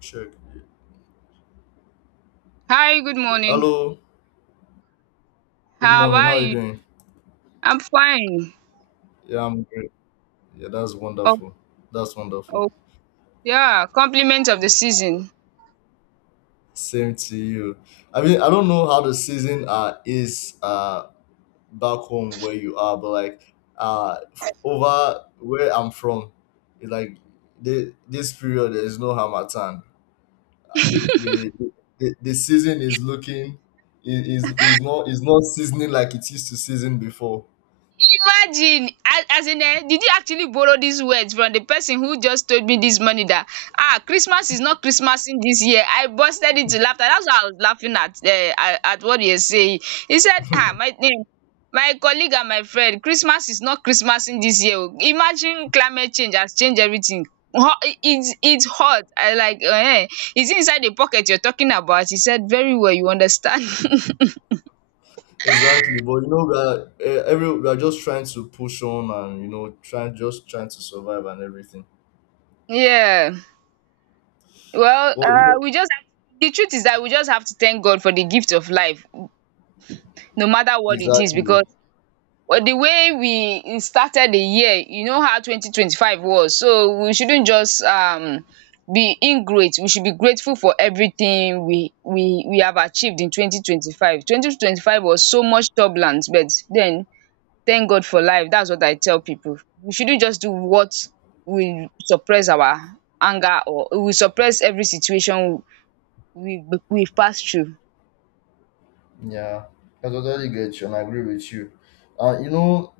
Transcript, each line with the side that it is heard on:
left: Check.
right: Hi, good morning.
left: Hello. Good
right: How
left: morning. How
right: are
left: are you
right: you?
left: doing?
right: I'm fine.
left: Yeah, I'm great. Yeah, that's
right: Oh,
left: wonderful. That's wonderful.
right: oh, yeah, compliments of the season.
left: Same to you. I mean, I don't know how the season is back home where you are, but like over where I'm from, it's like this period there is no Hamatan. Uh, the, the the the season is looking is not seasoning like it used to season before.
right: Imagine, as in did you actually borrow these words from the person who just told me this money? That ah, Christmas is not Christmasing this year. I busted into laughter. That's why I was laughing at what you were saying. He said ah, my name, my colleague and my friend, Christmas is not Christmasing this year o. Imagine climate change has changed everything. Hot, it's hot. I like eh. Is inside the pocket you're talking about? He said very well, you understand.
left: Exactly, but you know we are eh, every we are just trying to push on and you know trying just trying to survive and everything.
right: Yeah. Well,
left: Well, you know,
right: we just have, the truth is that we just have to thank God for the gift of life, no matter what it is,
left: exactly.
right: because, well, the way we started the year, you know how 2025 was. So we shouldn't just be ingrate. We should be grateful for everything we have achieved in 2025. 2025 was so much turbulence, but then, thank God for life. That's what I tell people. We shouldn't just do what will suppress our anger, or we suppress every situation we we pass through.
left: Yeah, I totally get you and I agree with you. And you know,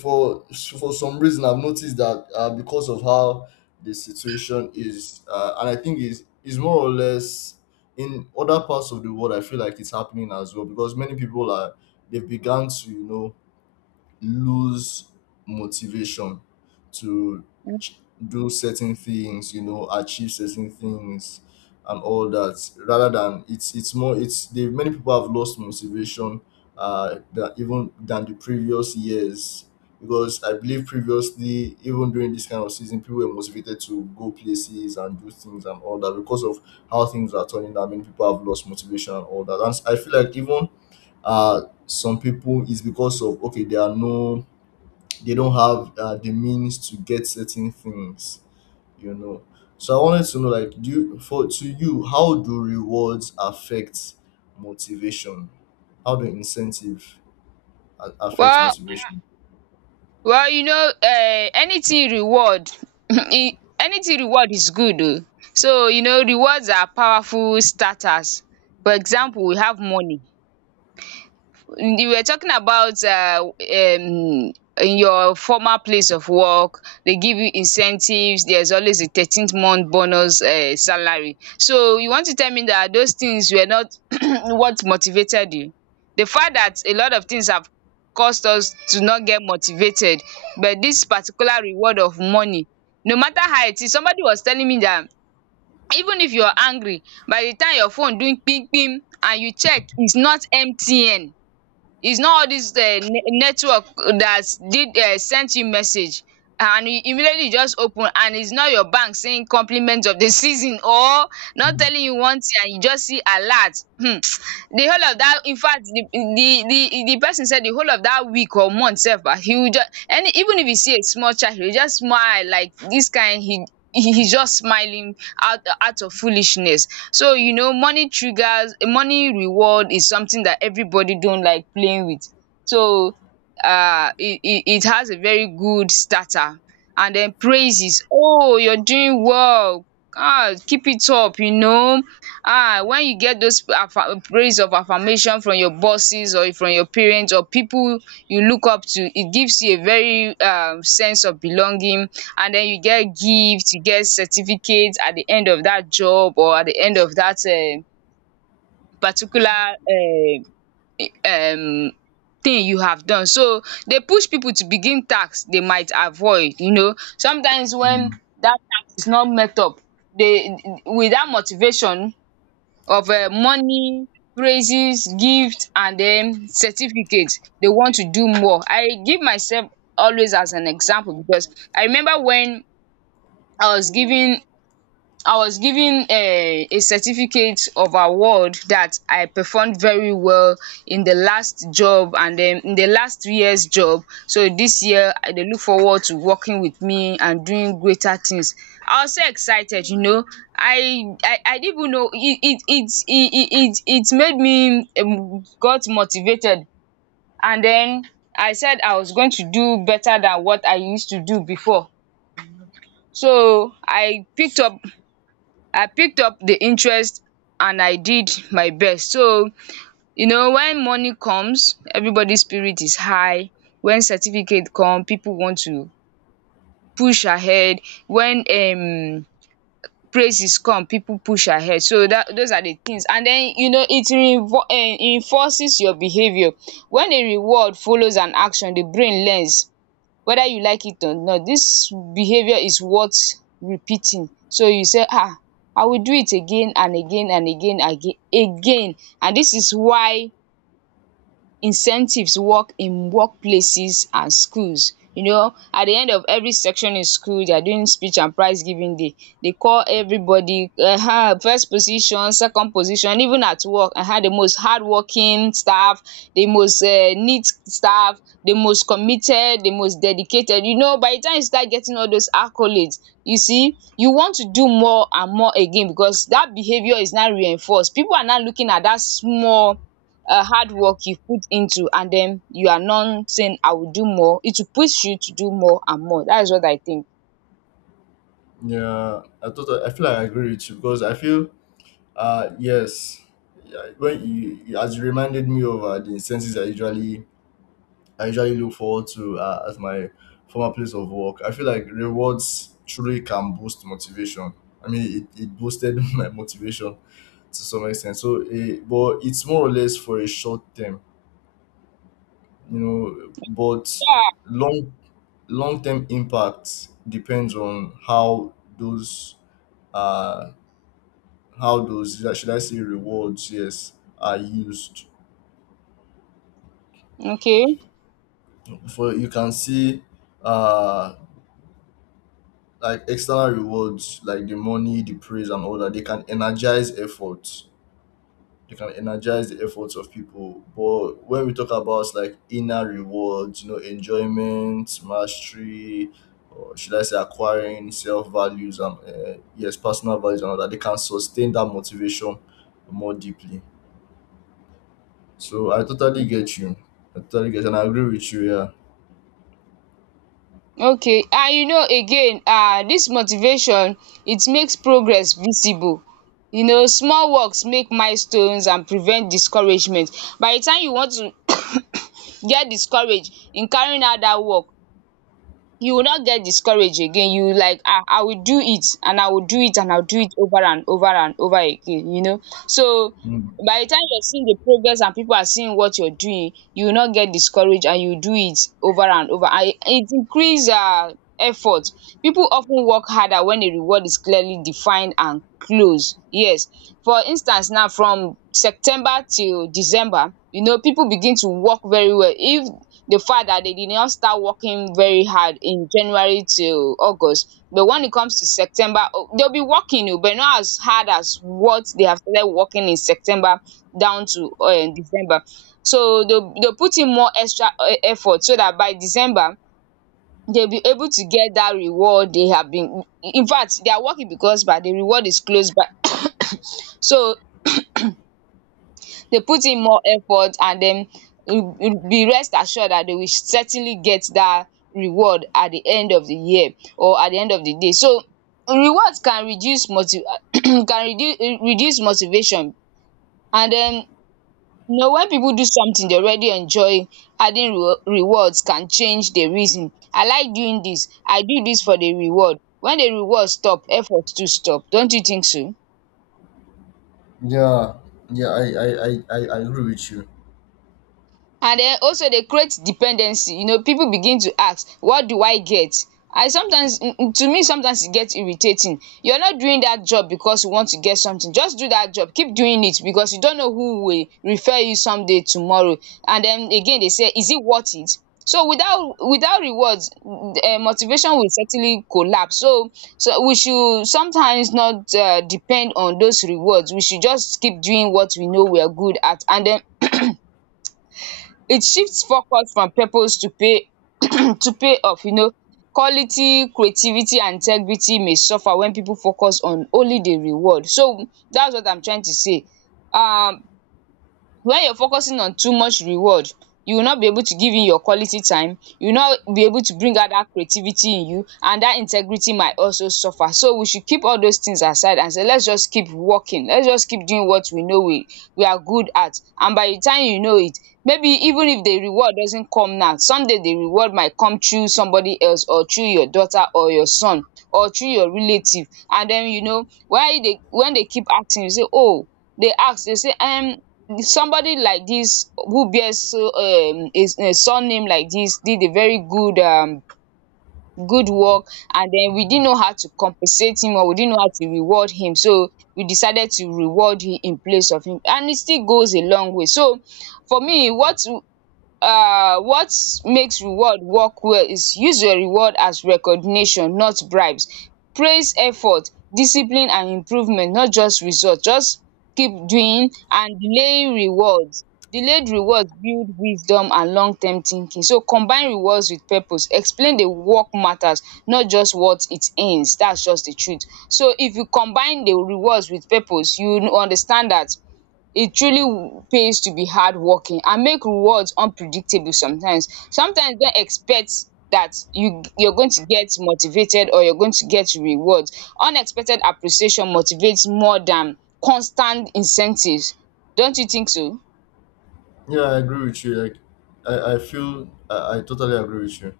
left: for for some reason I've noticed that because of how the situation is, and I think is more or less in other parts of the world. I feel like it's happening as well, because many people are, they've begun to, you know, lose motivation to ch- do certain things, you know, achieve certain things and all that. Rather than it's more it's the many people have lost motivation, that even than the previous years. Because I believe previously, even during this kind of season, people were motivated to go places and do things and all that. Because of how things are turning out, many people have lost motivation and all that. And I feel like even some people is because of, okay, they are no, they don't have the means to get certain things, you know. So I wanted to know, like, for to you, how do rewards affect motivation? How do incentive affect
right: Well,
left: motivation?
right: well, you know, anything reward, anything reward is good, oh. So you know, rewards are powerful starters. For example, we have money. You were talking about in your former place of work, they give you incentives. There's always a 13th month bonus salary. So you want to tell me that those things were not what motivated you? The fact that a lot of things have caused us to not get motivated, but this particular reward of money, no matter how it is. Somebody was telling me that even if you're angry, by the time your phone doing ping ping and you check, it's not mtn. It's not all this network that did sent you message, and you immediately just open, and it's not your bank saying compliment of the season, or not
left: Mm,
right: telling you one thing, and you just see alert. Hmm. The whole of that, in fact, the person said, the whole of that week or month self, ah, he will just, and even if you see a small child, he will just smile like this kind. He, he's just smiling out of foolishness. So you know, money triggers, money reward is something that everybody don't like playing with. So um, it has a very good starter, and then praises, "Oh, you're doing well, um, keep it up," you know. Um, when you get those praise of affirmation from your bosses or from your parents or people you look up to, it gives you a very sense of belonging. And then you get gift, you get certificates at the end of that job or at the end of that particular um thing you have done. So they push people to begin tax they might avoid, you know. Sometimes when
left: mm.
right: that tax is not met up, they, with that motivation of money, praises, gift and then certificate, they want to do more. I give myself always as an example because I remember when I was giving. I was given a certificate of award that I performed very well in the last job and then in the last 3 years job. So this year I dey look forward to working with me and doing greater things. I was so excited, you know. I didn't even know it made me got motivated, and then I said I was going to do better than what I used to do before. So I picked up, I picked up the interest, and I did my best. So, you know, when money comes, everybody's spirit is high. When certificate come, people want to push ahead. When praises come, people push ahead. So that those are the things. And then, you know, it reinvo enforces your behavior. When a reward follows an action, the brain learns whether you like it or not, this behavior is worth repeating. So you say ah, I will do it again and again and again. And this is why incentives work in workplaces and schools. You know, at the end of every section in school, they are doing speech and prize giving day. They call everybody first position, second position, even at work, um, the most hardworking staff, the most neat staff, the most committed, the most dedicated. You know, by the time you start getting all those accolades, you see, you want to do more and more again, because that behaviour is now reinforced. People are now looking at that small hard work you put into, and then you are not saying I will do more, it will push you to do more and more. That is what I think.
left: Yeah, I agree with you, because I feel uh yes, yeah, you as you reminded me of the incentives I usually look forward to as my former place of work. I feel like rewards truly can boost motivation. I mean, it boosted my motivation to some extent. So, eh, but it's more or less for a short term, you know. But
right: Yeah.
left: long, long term impact depends on uh how those, should I say, rewards, yes, are used.
right: Okay.
left: For you can see, uh, like external rewards like the money, the praise and all that, they can energize efforts, they can energize the efforts of people. But when we talk about like inner rewards, you know, enjoyment, mastery, or should I say acquiring self values and, yes, personal values and all that, they can sustain that motivation more deeply. So I totally get you. I totally get and I agree with you. Yeah.
right: Okay. And you know again, um, dis motivation, it makes progress visible. You know, small works make milestones and prevent discouragement. By the time you want to get discourage in carrying out dat work, you will not get discourage again. You will like, ah, I will do it and I will do it and I will do it over and over and over again, you know. So
left: Mm.
right: by the time you are seeing the progress and people are seeing what you are doing, you will not get discourage and you will do it over and over, and it increase effort. People of ten work harder when a reward is clearly defined and close, yes. For instance, now from September till December, you know, people begin to work very well, if the fact that they did not start working very hard in January till August. But when it comes to September, oh, they'll be working oh, but not as hard as what they have started working in September down to December. So they'll put in more extra effort so that by December, they'll be able to get that reward they have been, in fact they are working, because by the reward is close by. So they put in more effort and dem be rest assured that they will certainly get that reward at the end of the year or at the end of the day. So rewards can reduce motiv can reduce, reduce motivation. And then, you know, when people do something dey already enjoy, adding rewards can change the reason. I like doing this. I do this for the reward. When the reward stop, effort too stop. Don't you think so?
left: yeah yeah i i i I agree with you.
right: And then also, they create dependency. You know, people begin to ask, what do I get? I sometimes, to me, sometimes it gets irritating. You're not doing that job because you want to get something. Just do that job, keep doing it, because you don't know who will refer you someday tomorrow. And then again, they say, is it worth it? So without rewards, um, motivation will certainly collapse. So, so we should sometimes not depend on those rewards. We should just keep doing what we know we are good at. And then it shifts focus from purpose to pay to pay off, you know. Quality, creativity and integrity may suffer when people focus on only the reward. So that's what I'm trying to say. Um, when you're focusing on too much reward, you will not be able to give in your quality time, you will not be able to bring out that creativity in you, and that integrity might also suffer. So we should keep all those things aside and say, let's just keep working, let's just keep doing what we know we are good at. And by the time you know it, maybe even if the reward doesn't come now, someday the reward might come through somebody else, or through your daughter or your son, or through your relative. And then, you know, why they, when they keep asking, you say, oh, they ask, they say, um, somebody like this who bears so a surname like this did a very good good work, and then we didn't know how to compensate him, or we didn't know how to reward him, so we decided to reward him in place of him, and it still goes a long way. So for me, what, um what makes reward work well is, use your reward as recognition, not bribes. Praise effort, discipline and improvement, not just result. Just keep doing, and delay rewards. Delayed rewards build wisdom and long term thinking. So combine rewards with purpose, explain the work matters, not just what it earns. That's just the truth. So if you combine the rewards with purpose, you understand that it truly pays to be hardworking and make rewards unpredictable sometimes. Sometimes don't expect that you're going to get motivated or you're going to get rewards. Unexpected appreciation motivates more than constant incentives. Don't you think so?
left: Yeah, I agree with you. Like, I totally agree with you.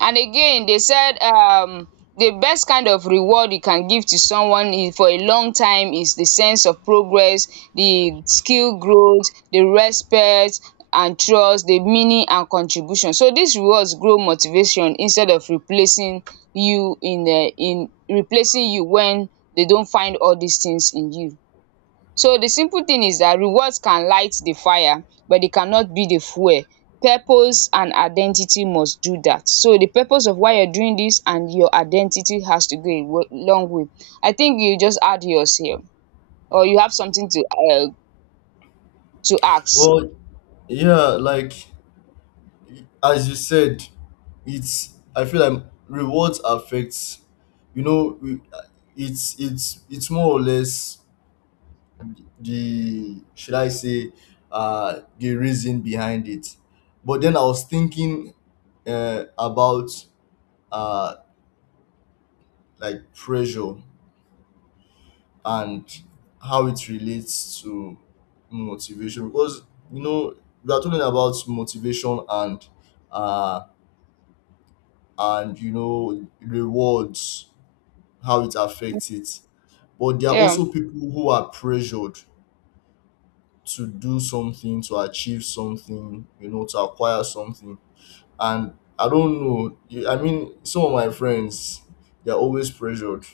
right: And again they said, the best kind of reward you can give to someone is, for a long time, is the sense of progress, the skill growth, the respect and trust, the meaning and contribution. So these rewards grow motivation instead of replacing you in replacing you when they don't find all these things in you. So the simple thing is that rewards can light the fire but they cannot be the fuel. Purpose and identity must do that. So the purpose of why you're doing this and your identity has to go a long way. I think you just add yours here or you have something um to ask?
left: Well, yeah, like as you said, it's, I feel like rewards affects. You know, it's more or less the should I say, the reason behind it. But then I was thinking, about uh like pressure and how it relates to motivation, because you know we are talking about motivation and, uh, and you know rewards, how it affects it. But there are
right: Yeah.
left: also people who are pressured to do something, to achieve something, you know, to acquire something. And I don't know, I mean, some of my friends, they're always pressured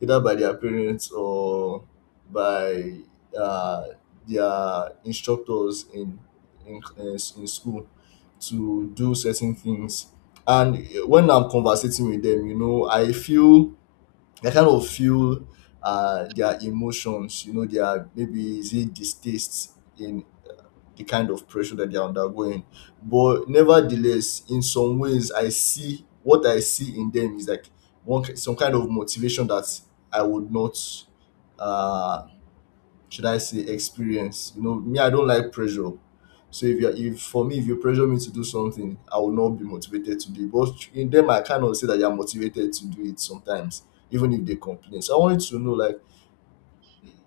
left: either by their parents or by, uh, their instructors in in school to do certain things. And when I'm conversating with them, you know, I feel I kind of feel, their emotions. You know, their maybe, is it distaste in the kind of pressure that they're undergoing. But nevertheless, in some ways, I see what I see in them is like one some kind of motivation that I would not, uh, should I say, experience. You know, me, I don't like pressure. So if for me, if you pressure me to do something, I will not be motivated to do it. But in them, I cannot say that they are motivated to do it sometimes, even if they complain. So I wanted to know, like,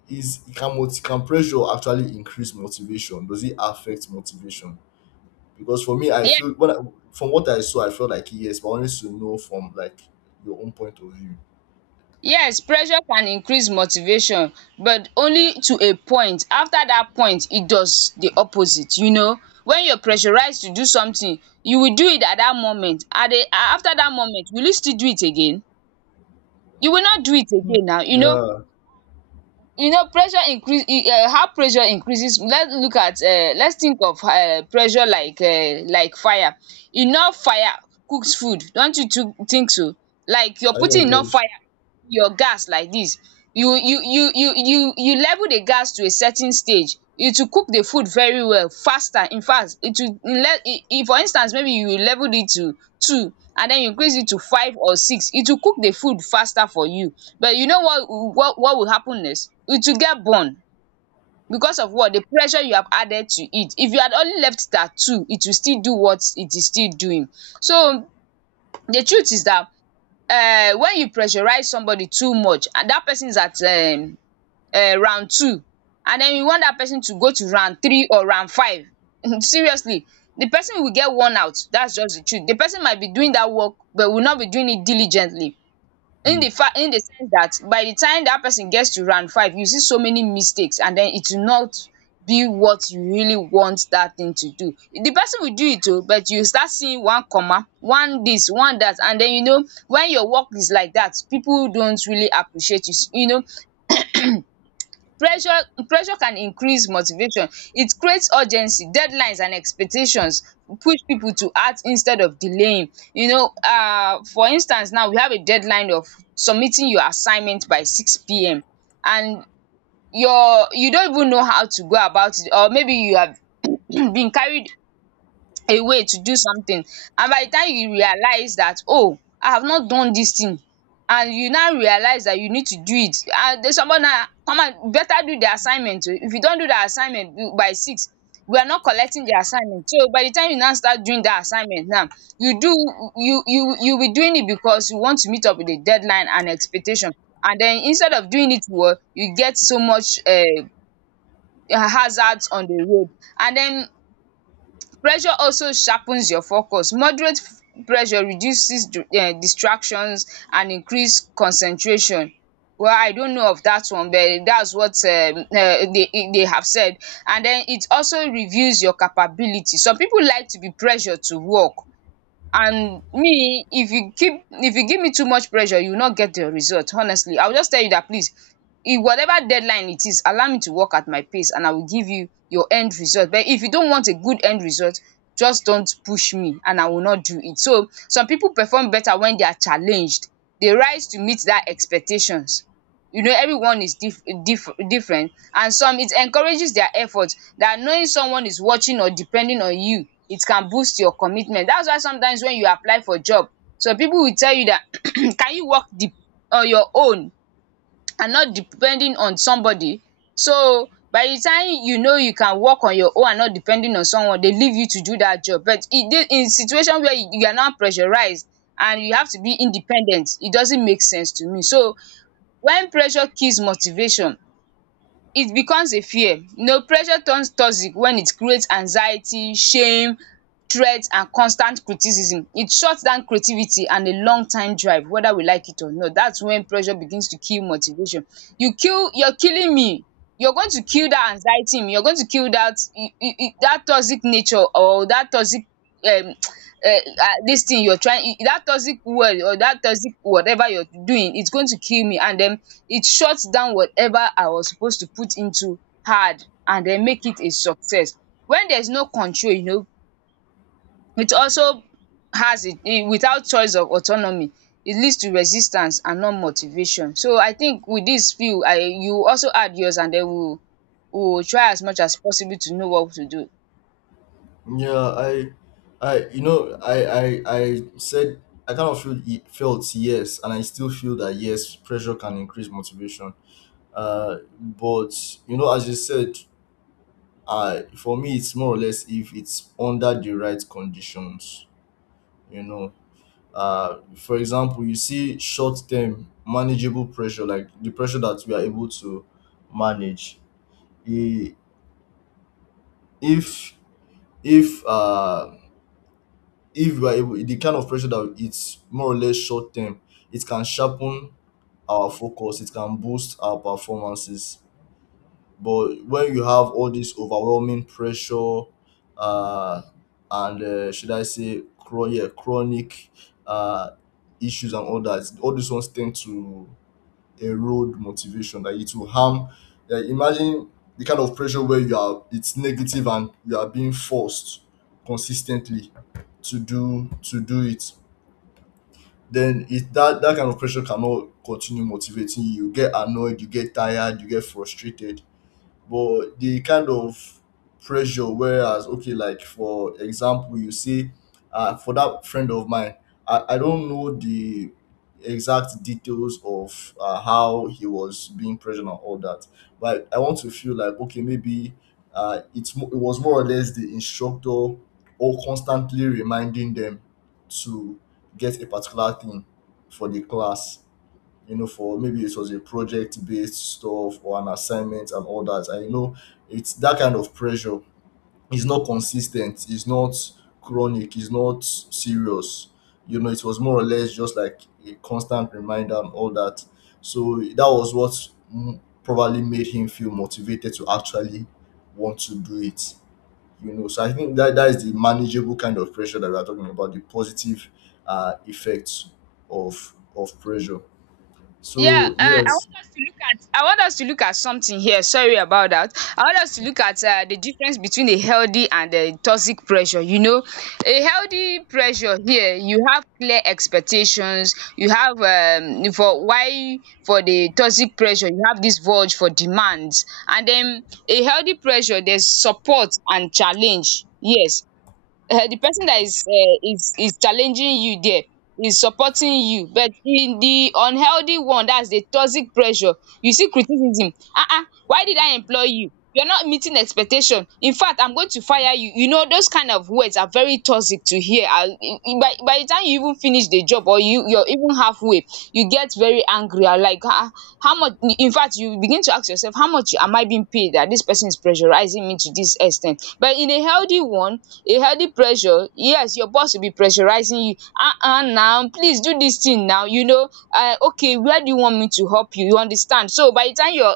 left: is, can can pressure actually increase motivation? Does it affect motivation? Because for me, I feel from what I saw, I felt like yes, but I wanted to know from like your own point of view.
right: Yes, pressure can increase motivation but only to a point. After that point it does the opposite. When you're pressurized to do something you will do it at that moment, at a after that moment will you still do it again? You will not do it
left: Mm.
right: again now.
left: Yeah,
right: You know, pressure increase, how pressure increases. Let's look at, let's think of, pressure like fire. Enough fire cooks food, don't you too think so? Like you're
left: I know
right: putting enough
left: those.
right: fire your gas like dis, you level the gas to a certain stage, it will cook the food very well faster, infact it will let, if for instance maybe you level it to two and den you increase it to five or six, it will cook the food faster for you. But you know what will happen next, it will get burn because of what, the pressure you have added to it. If you had only left it at two it will still do what it is still doing. So the truth is dat, when you pressurize somebody too much and that person is at, round two, and then you want that person to go to round three or round five, seriously, the person will get worn out. That's just the truth. The person might be doing that work but will not be doing it diligently, in
left: Hmm.
right: the fact, in the sense that by the time that person gets to round five you see so many mistakes, and then it will not be what you really want that thing to do. The person will do it o, but you start seeing one comma one this one that, and then you know, when your work is like that people don't really appreciate you you know Pressure pressure can increase motivation. It creates urgency, deadlines and expectations push people to act instead of delaying. You know, for instance, now we have a deadline of submitting your assignment by six p.m., and your, you don't even know how to go about it, or maybe you have been carried a way to do something, and by the time you realize that, oh, I have not done this thing, and you now realize that you need to do it, and some more, now come out better do the assignment oo, if you don do the assignment by six we are not collecting the assignment. So by the time you now start doing that assignment now, you do you you you will be doing it because you want to meet up with the deadline and expectation. And then instead of doing it well you get so much hazards on the road. And then pressure also sharpens your focus. Moderate pressure reduces distractions and increase concentration. Well, I don't know of that one, but that's what they have said. And then it also reveals your capability. Some pipu like to be pressured to work. And me, if you give me too much pressure, you will not get the result. Honestly, I will just tell you that please, if whatever deadline it is, allow me to work at my pace and I will give you your end result. But if you don't want a good end result, just don't push me and I will not do it. So some people perform better when they are challenged. They rise to meet that expectations. You know, everyone is different, and some, it encourages their effort, that knowing someone is watching or depending on you, it can boost your commitment. That's why sometimes when you apply for job some people will tell you that, can you work the on your own and not depending on somebody. So by the time you know you can work on your own and not depending on someone they leave you to do that job. But in this, in situation where you are now pressurized and you have to be independent, it doesn't make sense to me. So when pressure kills motivation, it becomes a fear. You know, pressure turns toxic when it creates anxiety, shame, threat and constant criticism. It shuts down creativity and a long time drive, whether we like it or not. That's when pressure begins to kill motivation. You're killing me. You're going to kill that anxiety in me. You're going to kill that, that toxic nature, or that toxic um um dis thing you're trying, that toxic word or that toxic whatever you're doing is going to kill me, and den it shuts down whatever I was suppose to put into hard and den make it a success. When there is no control, you know, it also has a, without choice of autonomy, it leads to resistance and not motivation. So I think with dis few, I, you also add yours and den we will try as much as possible to know what to do.
left: Yeah, you know, I said I kind of feel, felt yes, and I still feel that yes, pressure can increase motivation. But you know, as you said, I for me, it's more or less if it's under the right conditions. You know, for example, you see short term manageable pressure, like the pressure that we are able to manage. I- If if uh, if we are able, the kind of pressure that it's more or less short term, it can sharpen our focus, it can boost our performances. But when you have all this overwhelming pressure, uh, and should I say, yeah, chronic uh, issues and all that, all these ones tend to erode motivation, that it will harm. Like imagine the kind of pressure where you are, it's negative and you are being forced consistently to do it. Then it that that kind of pressure cannot continue motivating you. You get annoyed, you get tired, you get frustrated. But the kind of pressure whereas, okay, like for example, you see, for that friend of mine, I don't know the exact details of, how he was being pressured and all that. But I want to feel like okay, maybe, it's it was more or less the instructor or constantly reminding them to get a particular thing for the class, you know. For maybe it was a project based stuff or an assignment and all that. And you know, it's that kind of pressure is not consistent, is not chronic, is not serious. You know, it was more or less just like a constant reminder and all that. So that was what, mm, probably made him feel motivated to actually want to do it. You know, so I think that that is the manageable kind of pressure that we are talking about, the positive, effects of pressure.
right: Yeah,
left: So yes,
right: I want us to look at something here. Sorry about that. I want us to look at, the difference between a healthy and a toxic pressure. You know, a healthy pressure here, you have clear expectations. You have, for why, for the toxic pressure, you have this void for demands, and then a healthy pressure, there's support and challenge. Yes, the person that is is challenging you there is supporting you, but in the unhealthy one, that's the toxic pressure, you see criticism, why did I employ you, you're not meeting expectation, infact I'm going to fire you. You know, those kind of words are very toxic to hear, and by the time when you even finish the job, or you're even halfway, you get very angry and like, ah, how much, in fact, you begin to ask yourself, how much am I being paid that this person is pressurizing me to this extent. But in a healthy one, a healthy pressure, yes, your boss will be pressurizing you, ah, now please do this thing now, you know, okay, where do you want me to help you, you understand. So by the time you're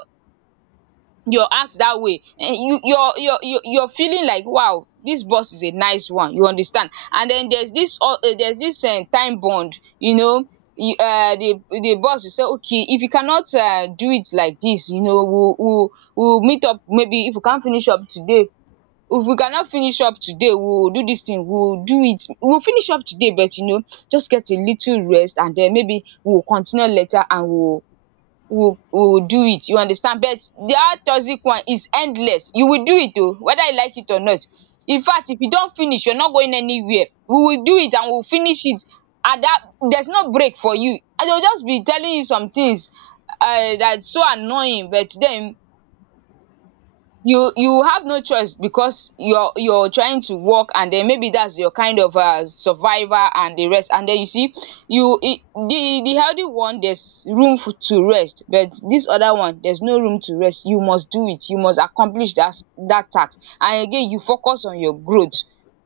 right: your act that way, you, your feeling like, wow, this boss is a nice one, you understand. And then there's this, there's this, time bond, you know. You, the boss will say, okay, if you cannot do it like this, you know, we, we'll meet up maybe, if we can't finish up today, if we cannot finish up today we will do this thing, we will do it, we will finish up today. But you know, just get a little rest and then maybe we will continue later, and we, will, will do it, you understand. But that toxic one is endless. You will do it oh, whether you like it or not. In fact, if you don't finish you're not going anywhere, we will do it and we will finish it. And that, there's no break for you, and they will just be telling you some things, that's so annoying. But then you have no choice, because you're trying to work, and then maybe that's your kind of survivor and the rest. And then you see, you, it, the healthy one, there's room for, to rest, but this other one there's no room to rest, you must do it, you must accomplish that that task. And again you focus on your growth,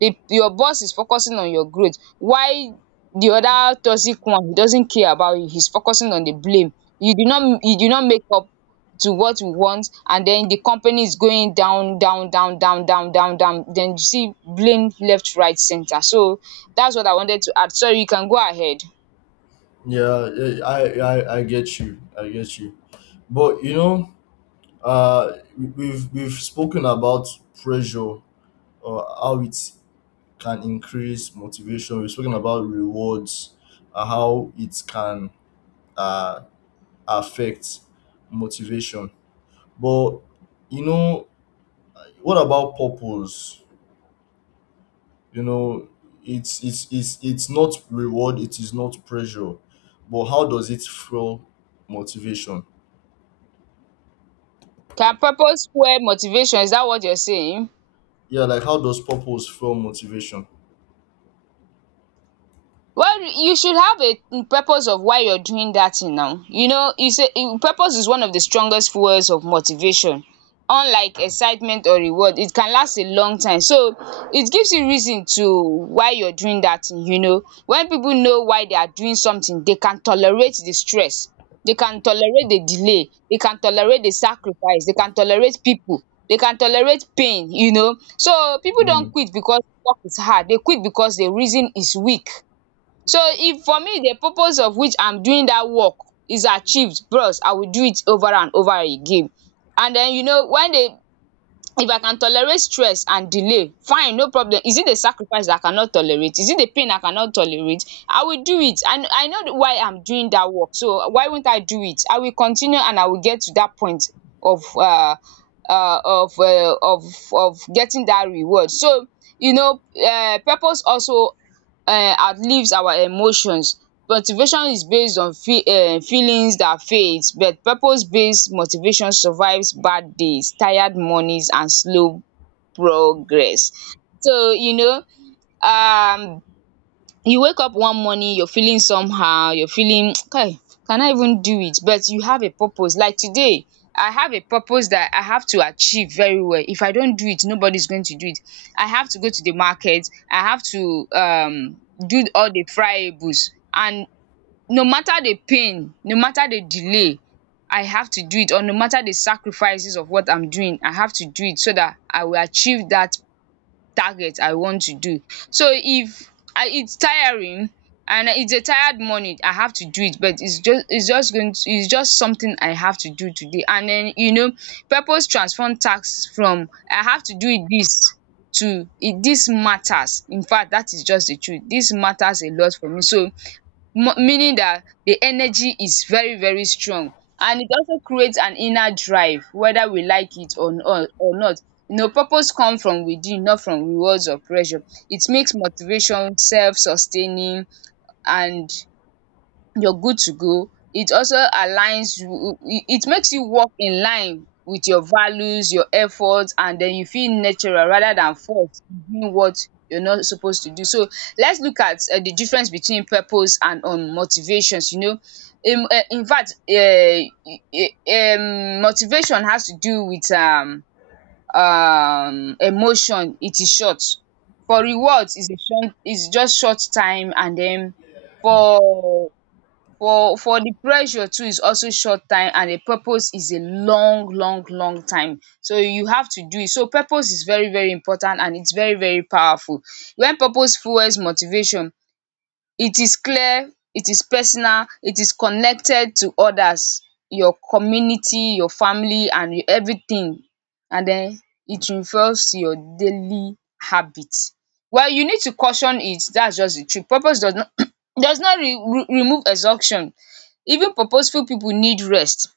right: your boss is focusing on your growth. Why? The other toxic one, he doesn't care about you, he's focusing on the blame. You do not make up to what we want, and then the company is going down, down, down, down, down, down, down. Then you see blame left, right, center. So that's what I wanted to add. Sorry, you can go ahead.
left: yeah, yeah, I get you, I get you. But you know, uh, we've spoken about pressure or how it can increase motivation. We've spoken about rewards, how it can uh affect motivation. But you know, what about purpose? You know, it's not reward. It is not pressure. But how does it fuel motivation?
right: Can purpose fuel motivation? Is that what you're saying?
left: Yeah, like how does purpose fuel motivation?
right: Well, you should have a purpose of why you're doing that thing now. You know, you say purpose is one of the strongest fuels of motivation. Unlike excitement or reward, it can last a long time. So it gives you reason to why you're doing that thing, you know. When people know why they are doing something, they can tolerate the stress, they can tolerate the delay, they can tolerate the sacrifice, they can tolerate people, they can tolerate pain, you know. So people don't
left: Mm.
right: quit because work is hard, they quit because the reason is weak. So if for me the purpose of which I'm doing that work is achieved, bros, I will do it over and over again. And then you know when they, if I can tolerate stress and delay, fine, no problem. Is it a sacrifice I cannot tolerate? Is it a pain I cannot tolerate? I will do it, and I know why I'm doing that work. So why won't I do it? I will continue, and I will get to that point of um um of um of of getting that reward. So you know, purpose also outlives our emotions. Motivation is based on feelings that fades, but purpose based motivation survives bad days, tired mornings and slow progress. So you know, um you wake up one morning, you're feeling somehow, you're feeling kai, can I even do it? But you have a purpose. Like, today I have a purpose that I have to achieve very well. If I don't do it, nobody's going to do it. I have to go to the market, I have to do all the friables, and no matter the pain, no matter the delay, I have to do it. Or no matter the sacrifices of what I'm doing, I have to do it so that I will achieve that target I want to do. So if I, it's tiring and it's a tired morning, I have to do it. But it's just, it's just going to, it's just something I have to do today. And then you know, purpose transform tasks from I have to do it this, to it this matters. In fact, that is just the truth. This matters a lot for me. So mo meaning that the energy is very very strong, and it also creates an inner drive whether we like it or not. You know, purpose come from within, not from rewards or pressure. It makes motivation self sustaining, and you're good to go. It also aligns you, it makes you work in line with your values, your efforts, and then you feel natural rather than forced doing what you're not supposed to do. So let's look at the difference between purpose and motivations, you know. In fact, motivation has to do with emotion, it is short. For rewards is a short, is just short time, and then for the pressure too is also short time. And the purpose is a long long long time, so you have to do it. So purpose is very very important, and it's very very powerful. When purpose fuels motivation, it is clear, it is personal, it is connected to others, your community, your family and everything. And then it involves your daily habit. Well, you need to caution it. That's just the truth. Purpose does not does not remove exhaustion. Even purposeful people need rest.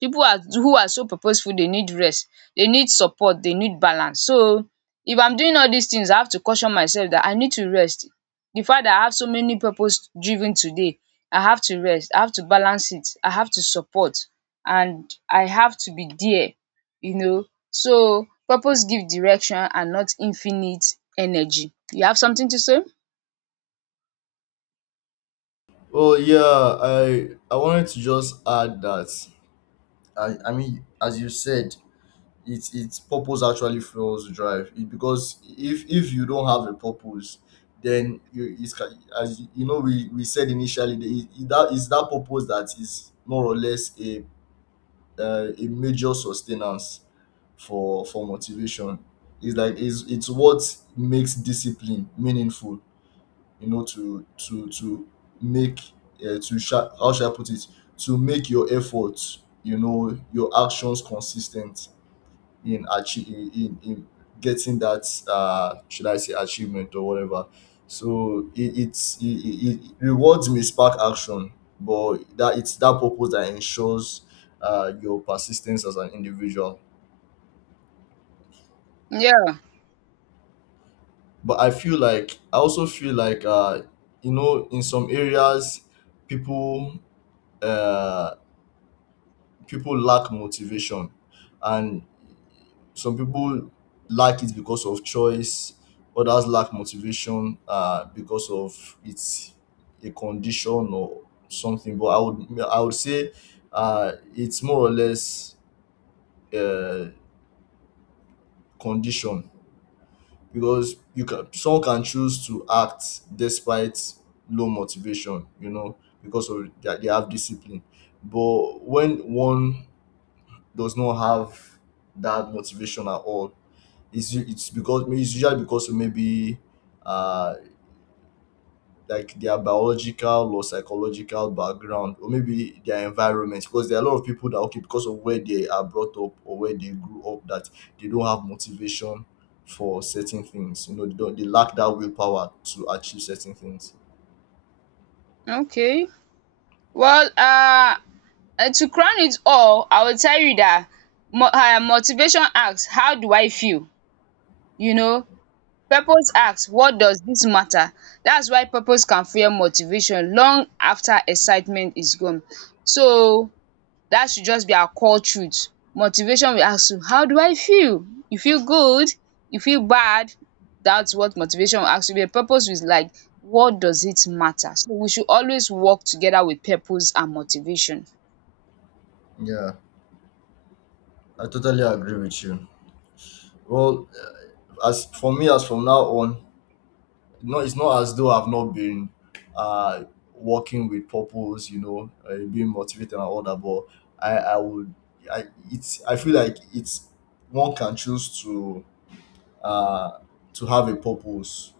right: People are who are so purposeful, they need rest, they need support, they need balance. So if I'm doing all these things, I have to caution myself that I need to rest. The fact that I have so many purpose driven today, I have to rest, I have to balance it, I have to support, and I have to be there, you know. So purpose give direction and not infinite energy. You have something to say?
left: Oh yeah, I wanted to just add that I mean, as you said, it's purpose actually fuels drive it, because if you don't have a purpose, then you, it's, as you, you know, we said initially, that that is that purpose that is more or less a, a major sustenance for motivation. It's like it's what makes discipline meaningful. You know, to make, how shall I put it, to make your efforts, you know, your actions consistent in achieving, in getting that, uh, should I say, achievement or whatever. So it, it's it, it, it rewards may spark action, but that it's that purpose that ensures, uh, your persistence as an individual.
right: Yeah,
left: But I feel like I also feel like, you know, in some areas, people uh people lack motivation. And some people lack it because of choice. Others lack motivation, because of, it's a condition or something. But I would, I would say, it's more or less, uh, condition. Because you can, someone can choose to act despite low motivation, you know, because of that they have discipline. But when one does not have that motivation at all, it's because it's usually because of maybe, uh like their biological or psychological background or maybe their environment. Because there are a lot of people that okay, because of where they are brought up or where they grew up, that they don't have motivation for certain things, you know. They don't, they lack that willpower to achieve certain things.
right: okay. Well, And to crown it all, I will tell you that motivation asks, how do I feel, you know, purpose asks, what does this matter. That's why purpose can fuel motivation long after excitement is gone. So that should just be our core truth. Motivation will ask you, how do I feel? You feel good? You feel bad? That's what motivation will ask you. But purpose is like, what does it matter? So we should always work together with purpose and motivation.
left: Yeah, I totally agree with you. Well, as for me, as from now on, no, it's not as though I've not been, uh working with purpose, you know, being motivated and all that. But I, I would, I, it's, I feel like it's, one can choose to, uh to have a purpose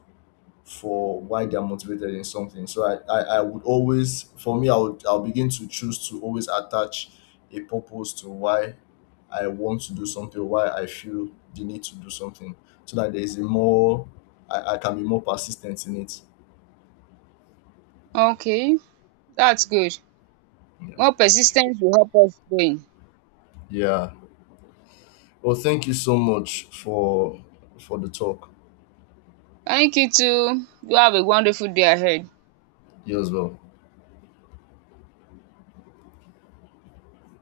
left: for why they are motivated in something. So, I would always, for me, I'll begin to choose to always attach a purpose to why I want to do something, why I feel the need to do something, so that there is a more, I can be more persistent in it.
right: Okay. That's good. More persis ten ce will help us win.
left: Yeah. Well, thank you so much for the talk.
right: Thank you too. Do have a wonderful day ahead.
left: You as well.